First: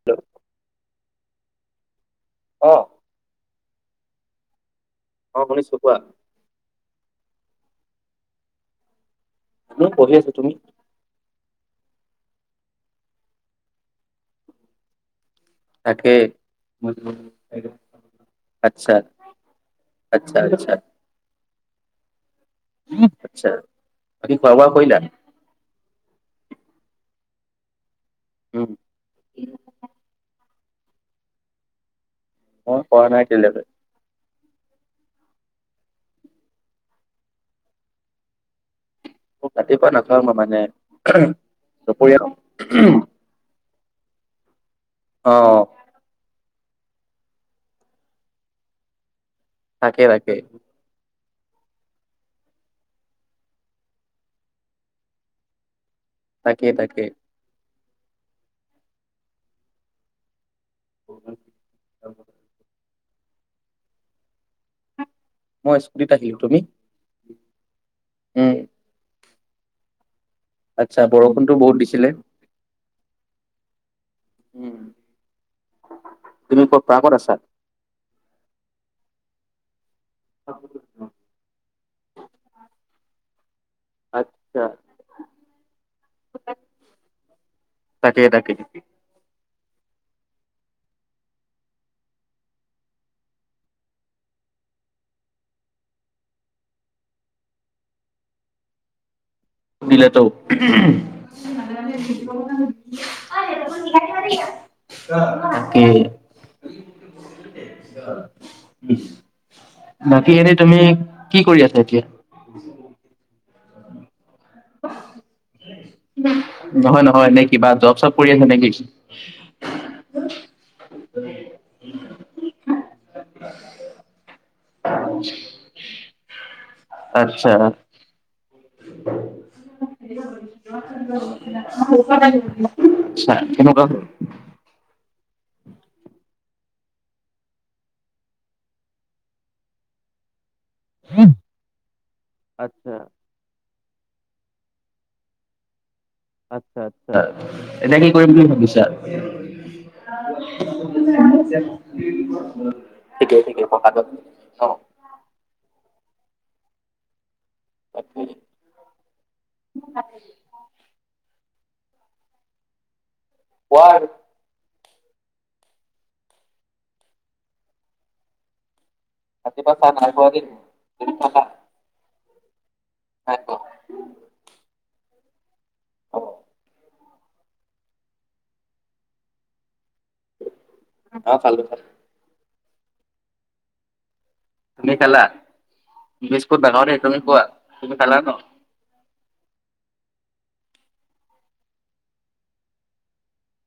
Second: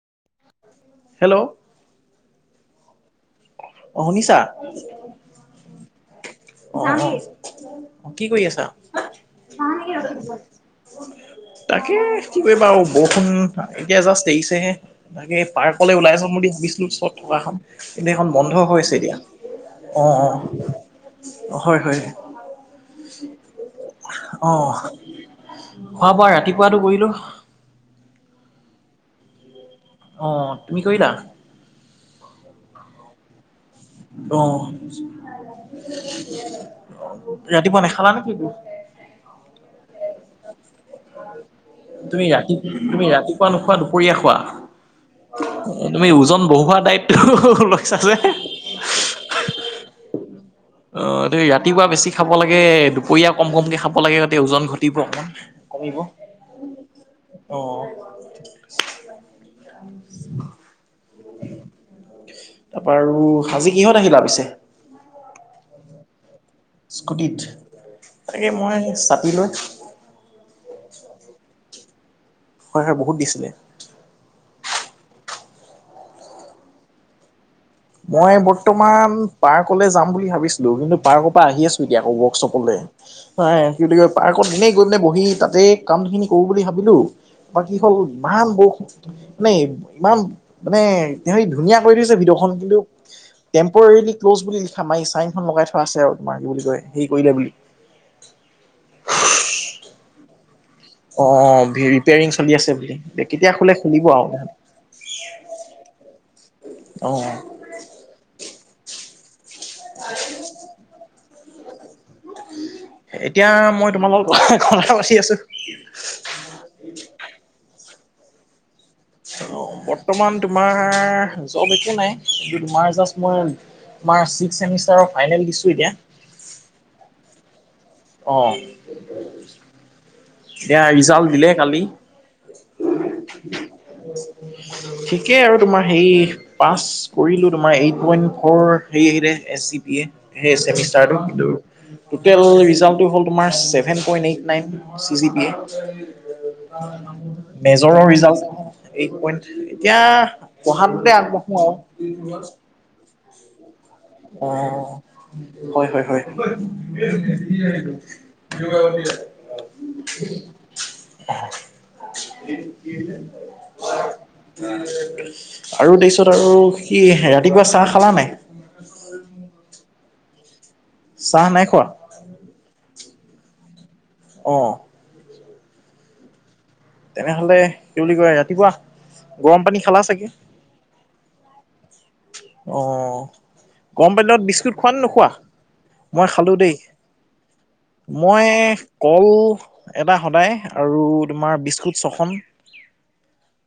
[inaudible] Hello অ'। অ', শুনিছা? অ', শুনিছো কোৱা? [unintelligible] কি কৰি আছা? মই পঢ়ি আছো তুমি তাকে কি কৰিবা বৰষুণ এতিয়া জাষ্ট এৰিছেহে। তাকে পাৰ্কলৈ তাকে ওলাইছাম বুলি ভাবিছিলো ওচৰত থকা খন কিন্তু এইখন বন্ধ আচ্ছা হৈছে এতিয়া। অ', অ'। আচ্ছা আচ্ছা হয়, হয়, আচ্ছা বাকী খোৱা বোৱা অ'। কৰিলা খোৱা বোৱা ৰাতিপুৱাটো কৰিলো। উম। অ', তুমি কৰিলা? মই কৰা নাই [unintelligible] অ'। ৰাতিপুৱা নেখালা নে কি? [unintelligible] ৰাতিপুৱা নাখাওঁ মানে দুপৰীয়া খাওঁ। খোৱা নোখোৱা দুপৰীয়া খোৱা? অ'। তুমি ওজন বঢ়োৱা দায়িত্ব লৈছা যে? তাকে তাকে। অ', এই ৰাতিপুৱা বেছি খাব লাগে। দুপৰীয়া কম কমকে খাব লাগে ওজন ঘটিব অকণমান। [inaudible] তাকে তাকে। অ'। [inaudible] তাৰপা আৰু সাজি কিহঁত আহিলা পিছে? মই স্কুটিত আহিলো, তুমি? স্কুটিত, এ উম মই চাটি লৈ। আটচ্ছা বৰষুণতো বহুত দিছিলে? হয়, হয়, বহুত দিছিলে। [unintelligible] তুমি ক'ত পাৰ্কত আছা? মই বৰ্তমান পাৰ্কলৈ যাম বুলি ভাবিছিলো কিন্তু পাৰ্ক পা আহি আছোঁ এতিয়া আকৌ ৱৰ্কশ্বপলে। নাই [unintelligible] পাৰ্কত আচ্ছা এনেই গৈ পিনে বহি তাতে কাম খিনি কৰো বুলি ভাবিলো কি হ'ল তাকে ইমান তাকে বৰষুণ। মানে ইমান মানে হেৰি ধুনীয়া কৰি থৈছে ভিতৰ খন কিন্তু টেম্পৰেলি ক্ল'জ বুলি লিখা [unintelligible] চাইনখন লগাই থোৱা আছে আৰু তোমাৰ [unintelligible] হেৰি কৰিলে বুলি। দিলেতো। অ ৰিপেয়াৰং চলি আছে বুলি কেতিয়া খলে খুলিব আৰু ত। তাকে। অঁ। বাকী এনে তুমি কি কৰি আছা এতিয়া? এতিয়া মই তোমাল লগৰ ঘৰ বাচি আছো নহয় নহয় এনে কিবা জব চব কৰি আছে নে কি বৰ্তমান তোমাৰ জব একো নাই কিন্তু তোমাৰ জব মই তমাৰ ছিক্সেমষ্টাৰৰ ফাইনেল দিছো এতিয়া আচ্ছা অঁ কালি আচ্ছা কেনেকুৱা ঠিকেই আৰু তোমাৰ হেৰি পাছ কৰিলোঁ তোমাৰ এইট পইণ্ট ফ'ৰ হেৰি আহিলে এছ চি পি এ স এ হ'ল? এম তোতেল আচ্ছা ৰিজাল্ট টো seven point eight nine C C P আচ্ছা আচ্ছা এতিয়া মেজৰৰ কি কৰিম ৰিজাল বুলি ভাবিছা এইত পইন্ট এতিয়া পঢ়াতে আগবঢ়া আৰু ঠিকেই ঠিকেই কথাটো অ হয় হয় হয় তাকে যোগ হয় উম কোৱা আৰু আৰু তাৰ পিছত আৰু কি ৰাতিপুৱা চাহ খালা নে নাই অ ৰাতি পুৱা চাহ নাই খোৱা দে চাহ নাই খোৱা হয় অঁ অ তেনেহলে কি বুলি কয় ৰাতিপুৱা গৰম পানী খালা চাগে অ খালো খালো অ গম পালে বিশ খোৱা তুমি নে খালা নোখোৱা মই খালোঁ বিস্কুট দেই নাখাওঁ তুমি খোৱা তুমি খালা ন মই কল এটা সদায় আৰু তোমাৰ বিস্কুট ছখন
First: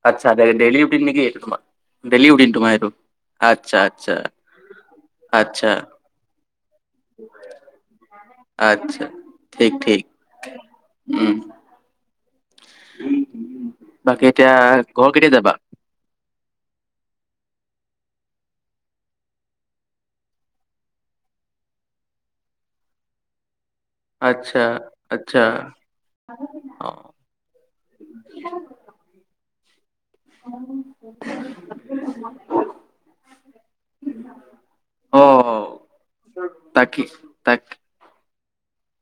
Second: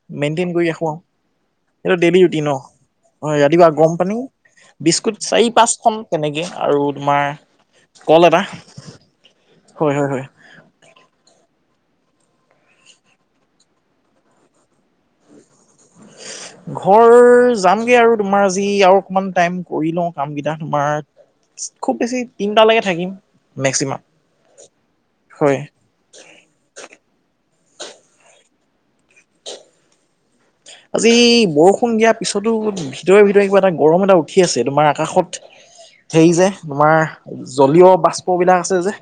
আচ্ছা মেইনটেইন ডেইলি কৰি ৰাখো ৰুটিন নেকি এইটো তোমাৰ এইটো ডেইলি ৰুটিন ন তোমাৰ এইটো হয় ৰাতিপুৱা আচ্ছা গৰম আচ্ছা পানী বিস্কুট চাৰি আচ্ছা পাঁচ খন তেনেকে আৰু তোমাৰ কল এটা আচ্ছা ঠিক হয় ঠিক হয় হয় উম বাকী এতিয়া ঘৰ কেতিয়া যাবা হয় ঘৰ যামগে আৰু তোমাৰ আজি আৰু অকমান টাইম কৰি লওঁ কাম কেইটা তোমাৰ খুব বেছি তিনটালৈকে থাকিম মেক্সিমাম আচ্ছা আচ্ছা হয় আজি বৰষুণ দিয়াৰ পিছতো ভিতৰে ভিতৰে কিবা এটা গৰম এটা উঠি আছে তোমাৰ আকাশত অ', সেই যে তোমাৰ তাকে তাক জলীয় বাষ্প অসুবিধা আছে যে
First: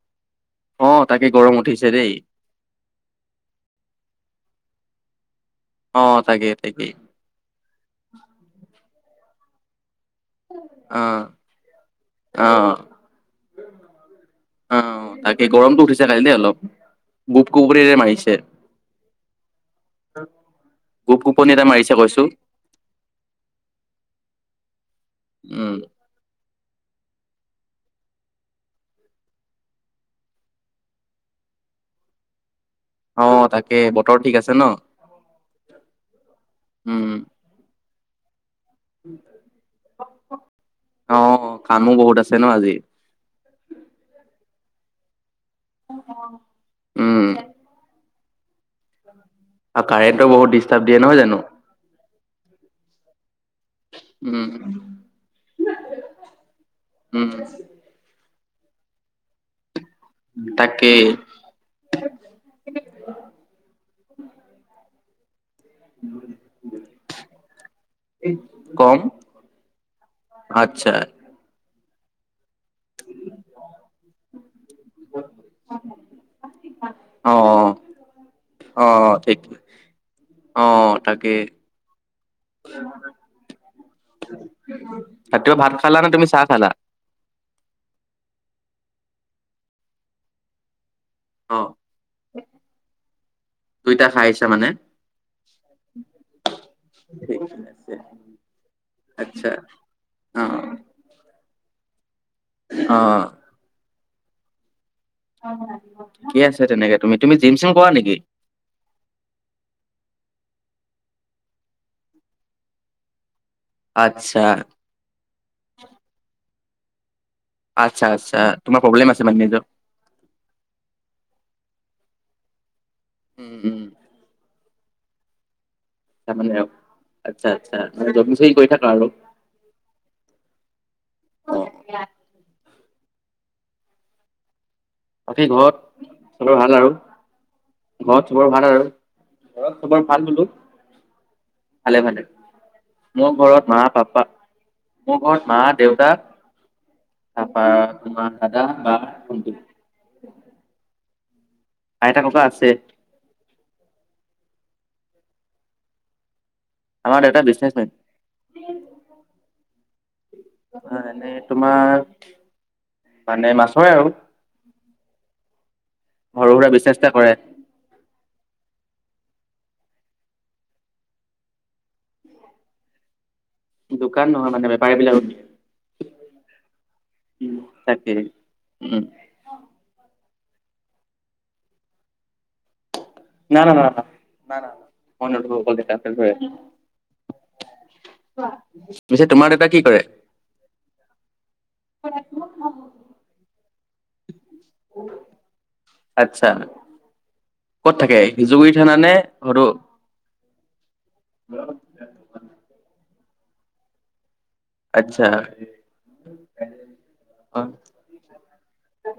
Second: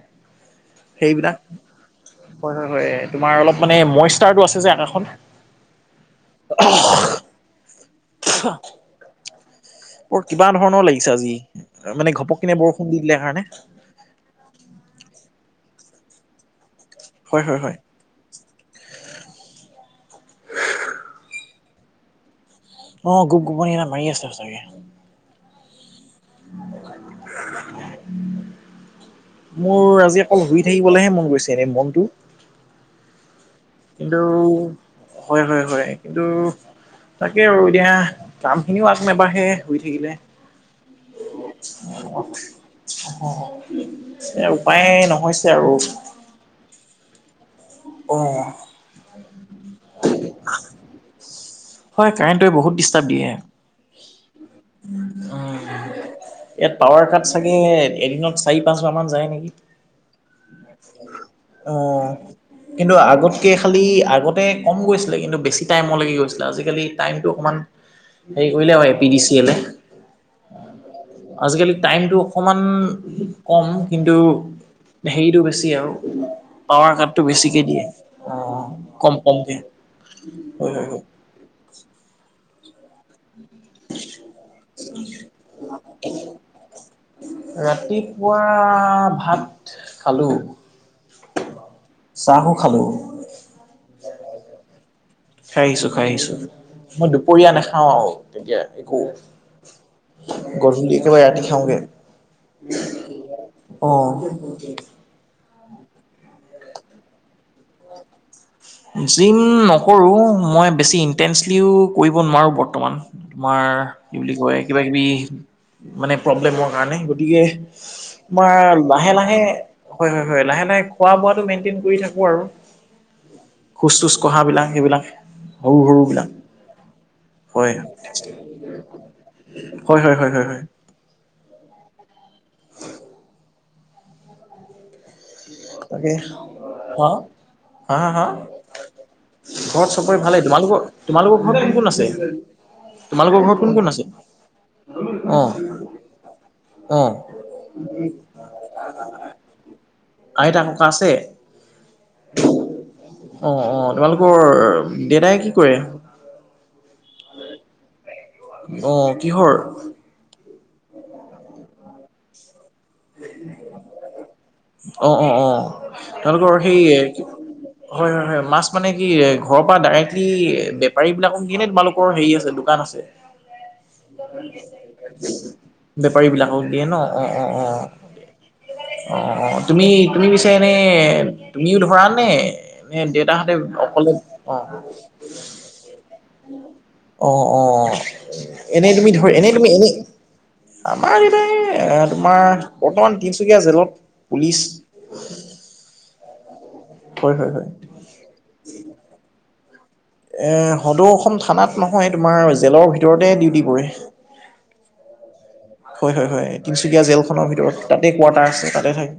অ', তাকে সেইবিলাক গৰম উঠিছে দেই। হয় হয় হয় তোমাৰ অলপ মানে মইষ্টাৰটো আছে যে আকাখন অ তাকেই তাকেই অ বৰ কিবা ধৰণৰ লাগিছে অ', আজি মানে ঘপক কিনে অ', বৰষুণ দি দিলে কাৰণে অ তাকে গৰমটো উঠিছে কালি দেই অলপ হয় গোপ হয় হয় কোবৰেৰে মাৰিছে গোপ গোপনী এটা মাৰিছে কৈছো। অ', গোপ গোপনী এটা মাৰি আছে চাগে। উম। [inaudible] মোৰ আজি অকল শুই থাকিবলৈহে মন গৈছে এনে মনটো। অ', তাকে বতৰ কিন্তু ঠিক আছে ন? হয় হয় হয়। কিন্তু উম, তাকে আৰু এতিয়া কামখিনিও আগ নেবাহে শুই থাকিলে। অ', কামো বহুত আছে ন আজি। অ এ উপায় নহৈছে আৰু। [inaudible] উম। অ'। আৰু কাৰেণ্টোয়ে বহুত ডিষ্টাৰ্ব দিয়ে নহয় জানো। হয়, কাৰেণ্টোৱে বহুত ডিষ্টাৰ্ব দিয়ে। উম, ইয়াত পাৱাৰ কাট উম, চাগে এদিনত চাৰি পাঁচ বাৰ মান যায় নেকি। তাকে। অ', কিন্তু আগতকে খালি আগতে কম গৈছিলে কিন্তু বেছি টাইম লাগি গৈছিলে আজিকালি টাইমতটো অকণমান হেৰি কৰিলে আৰু এ কম পি ডি চি এলে। আচ্ছা। আজিকালি টাইমতটো অকমান কম কিন্তু হেৰিটো বেছি আৰু। পাৱাৰ কাটটো বেছিকে অ', দিয়ে। অ', কম অ', এক কমকে হয় হয় অ' হয়। তাকে। [inaudible] ৰাতিপুৱা ভাত খালা নে তুমি চাহ খালা? [inaudible] ৰাতিপুৱা ভাত খালো। অ চাহো খালো। দুইটা খাই আহিছা মানে? খাই আহিছো খাই আহিছো মই ঠিকে দুপৰীয়া আছে নাখাওঁ আৰু তেতিয়া একো। আচ্ছা অ গধূলি একেবাৰে ৰাতি খাওঁগে। অ'। অ'। কি আছে তেনেকে তুমি তুমি জিম চিম কৰা নেকি? জিম নকৰোঁ মই বেছি ইনটেনঞ্চলিও কৰিব নোৱাৰোঁ বৰ্তমান। তোমাৰ কি বুলি আচ্ছা কয় কিবা কিবি মানে প্ৰব্লেমৰ কাৰণে। গতিকে আচ্ছা আচ্ছা তোমাৰ প্ৰব্লেম লাহে আছে মানে লাহে নিজৰ হয় হয় হয় লাহে লাহে খোৱা বোৱাটো মেইনটেইন কৰি থাকো আৰু। উম উম খোজ তোজ কঢ়াবিলাক সেইবিলাক তাৰমানে সৰু সৰু। আচ্ছা আচ্ছা হয়, মানে জগিং চগিং কৰি হয়, থাকা আৰু হয়, হয়, হয়। অ [inaudible] বাকী ঘৰত তাকে চবৰ ভাল আৰু হা হা ঘৰত হা? চবৰ ভাল আৰু ঘৰত চবৰ চবৰে ভাল বোলো ভালেই তোমালোকৰ? তোমালোকৰ ঘৰত কোন কোন ভালে আছে? ভালে মোৰ তোমালোকৰ ঘৰত কোন মা কোন আছে? পাপ্পা মোৰ ঘৰত অ' মা দেউতা। অ', তাৰপা তোমাৰ দাদা বা ভন্টি আইতা ককা আছে? আইতা ককা আছে। অ', অ', তোমালোকৰ দেতাই কি কৰে? আমাৰ দেতা বিজনেছমেন। অ', কিহৰ? অ', এনেই তোমাৰ মানে মাছৰে আৰু। অ', অ', অ', সৰু তেওঁলোকৰ সুৰা সেই বিজনেছ এটা কৰে। হয়, হয়, হয়, মাছ মানে কি ঘৰৰ পৰা ডাইৰেক্টলি বেপাৰীবিলাকক দিয়ে নে তোমালোক হেৰি আছে দোকান আছে? দোকান নহয় মানে বেপাৰী বিলাকক দিয়ে। বেপাৰী বিলাকক দিয়ে ন অ' অ' অ'। তাকে। উম, অ' অ' তুমি তুমি পিছে এনে তুমিও ধৰা নে এ। ত তাহতে না না না অকলে না অ'। না মই নধৰো অকল দেউতাক ধৰে। অ' অ' এনেই তুমি পিছে ধৰি তোমাৰ এনেই দেউতা তুমি কি এনে। কৰে? আমাৰ এটাই তোমাৰ বৰ্তমান তিনচুকীয়া জেলত পুলিচ আচ্ছা হয় হয় হয় ক'ত থাকে জুবি থানা নে সদৌ এ সদৌ অসম থানাত নহয় তোমাৰ জেলৰ ভিতৰতে ডিউটি কৰে। আচ্ছা হয় হয় হয় তিনচুকীয়া জেল খনৰ অ', ভিতৰত তাতে কোৱাৰ্টাৰ আছে তাতে থাকে।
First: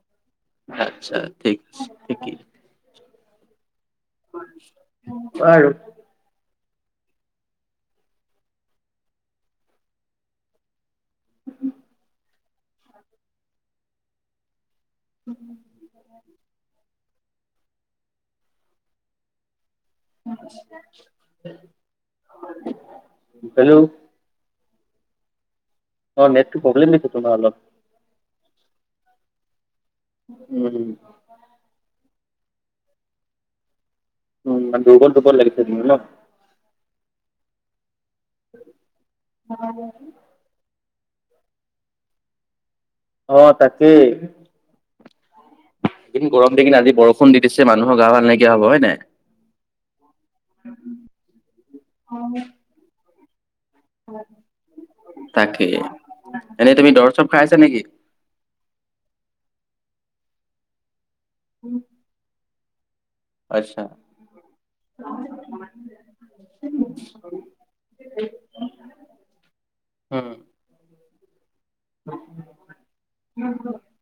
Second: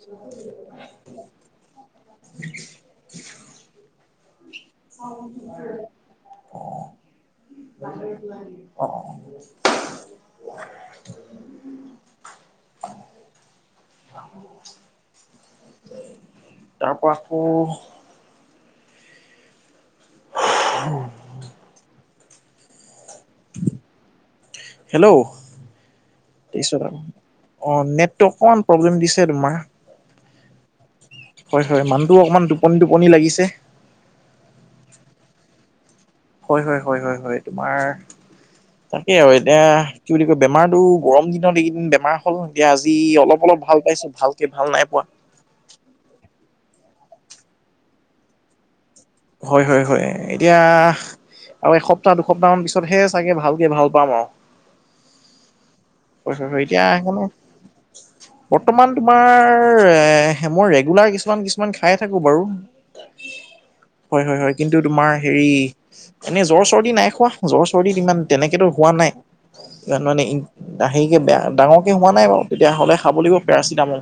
[inaudible] আচ্ছা ঠিক আছে ঠিকেই [inaudible] বাৰু [inaudible] [inaudible] [inaudible] তাৰ পৰা আকৌ হে'ল্ল হে'ল্ল অ', নেটটো পিছত প্ৰব্লেম আৰু দিছে তোমাৰ অলপ অ নেটটো অকণমান প্ৰব্লেম দিছে তোমাৰ উম হয় হয় মানহটোও অকণমান টোপনি টোপনি লাগিছে উম দুৰ্বল দুৰ্বল লাগিছে তুমি ন হয় হয় হয় হয় হয় তোমাৰ তাকেই আৰু এতিয়া কি বুলি কয় বেমাৰতো গৰম দিনত এইকেইদিন বেমাৰ হ'ল এতিয়া আজি অলপ অ', অলপ ভাল পাইছো ভালকে ভাল নাই পোৱা এদিন গৰম দিখিনি আজি বৰষুণ দি দিছে মানুহৰ গা ভাল নাইকীয়া হব হয় নে নাই হয় হয় হয় এতিয়া আৰু এসপ্তাহ দুসপ্তাহ মান পিছতহে চাগে ভালকে ভাল পাম আৰু তাকে হয় হয় এনেই কিয়া তুমি দৰৱ এখনো চৰৱ খাই আছা নেকি? বৰ্তমান তোমাৰ হেমো ৰেগুলাৰ কিছুমান কিছুমান খাই থাকো বাৰু আচ্ছা হয় হয় হয় কিন্তু তোমাৰ হেৰি এনেই জ্বৰ চৰ্দি নাই খোৱা জ্বৰ চৰ্দিত ইমান তেনেকেতো হোৱা নাই তাৰ মানে ই লাহেকৈ বেয়া ডাঙৰকে হোৱা নাই বাৰু তেতিয়া হ'লে খাব লাগিব পেৰাচিটামল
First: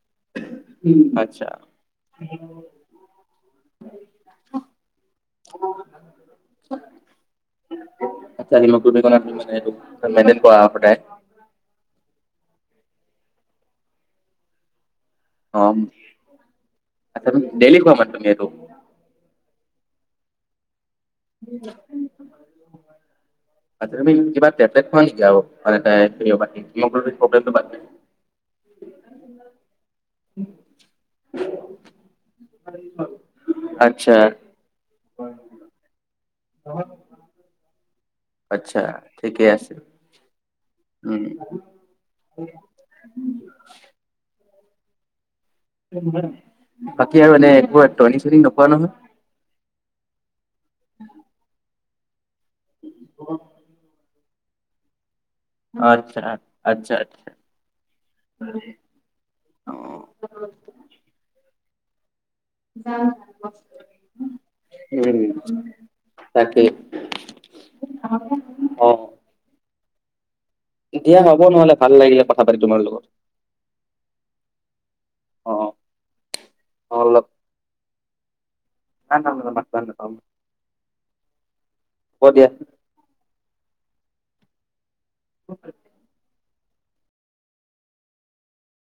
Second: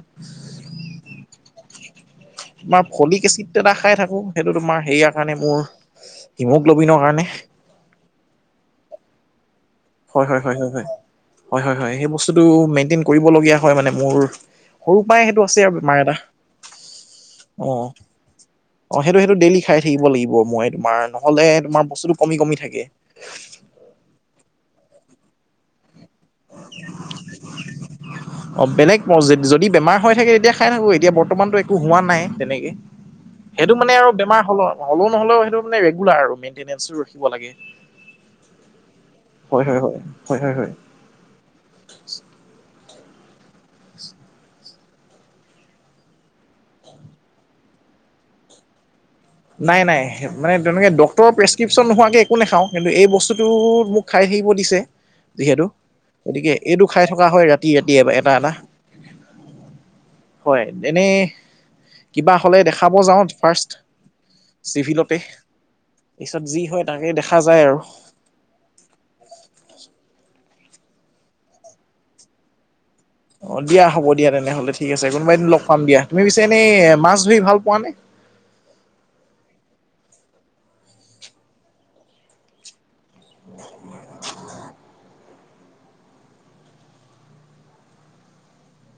আচ্ছা তোমাৰ ফলিক এচিড এটা খাই থাকো সেইটো তোমাৰ সেয়াৰ কাৰণে মোৰ হিমোগ্ল'বিনৰ কাৰণে চাৰি মান তুমি এইটো হয় মাইটেন হয় হয় কৰা হয় হয় সদায় হয় হয় হয় সেই বস্তুটো মেইনটেইন কৰিবলগীয়া হয় মানে মোৰ সৰু পৰাই সেইটো অ আছে আৰু বেমাৰ এটা আচ্ছা তুমি অ ডেইলি খোৱা মানে তুমি এইটো অ সেইটো সেইটো ডেইলি খাই থাকিব লাগিব মই তোমাৰ নহলে তোমাৰ বস্তুটো কমি কমি থাকে ভিটামিন কিবা টেবলেট খোৱা নেকি আৰু মানে তাইৰ হিমগ্লবিন প্ৰব্লেমটো বাদ নে অ বেলেগ মাৰ্জিত যদি বেমাৰ হৈ থাকে তেতিয়া খাই থাকো এতিয়া বৰ্তমানতো একো হোৱা নাই তেনেকে সেইটো মানে আৰু আচ্ছা বেমাৰ হলো হ'লেও নহ'লেও সেইটো মানে ৰেগুলাৰ আৰু মেইনতেনেনাঞ্চ ৰখিব লাগে। আচ্ছা ঠিকেই হয় আছিল হয় হয় হয় হয় হয় উম [inaudible] তাকেই আৰু এনে এবোৰ টৰ্নিং চৰ্নিং নোপোৱা নহয় নাই নাই মানে তেনেকে ডক্টৰৰ প্ৰেছক্ৰিপশ্যন নোহোৱাকৈ একো নাখাওঁ কিন্তু এই বস্তুটোতো মোক খাই আহিব দিছে যিহেতু আচ্ছা গতিকে এইটো আচ্ছা খাই থকা আচ্ছা হয় ৰাতি ৰাতি এটা এটা হয় অ'। এনেই কিবা হ'লে দেখাব যাওঁ ফাৰ্ষ্ট। চিভিলতে উম পিছত যি তাকেই হয় তাকেই দেখা যায় আৰু। [inaudible] দিয়া হ'ব নহ'লে ভাল লাগিলে কথা পাতি তোমাৰ লগত। অ', দিয়া হ'ব দিয়া তেনেহ'লে ঠিক আছে কোনোবা দিনা অ লগ পাম দিয়া। তুমি পিছে এনে মাছ ধৰি ভাল পোৱা নে? না না না মাছ ভাল নেপাওঁ। হ'ব দিয়া। [inaudible] [inaudible]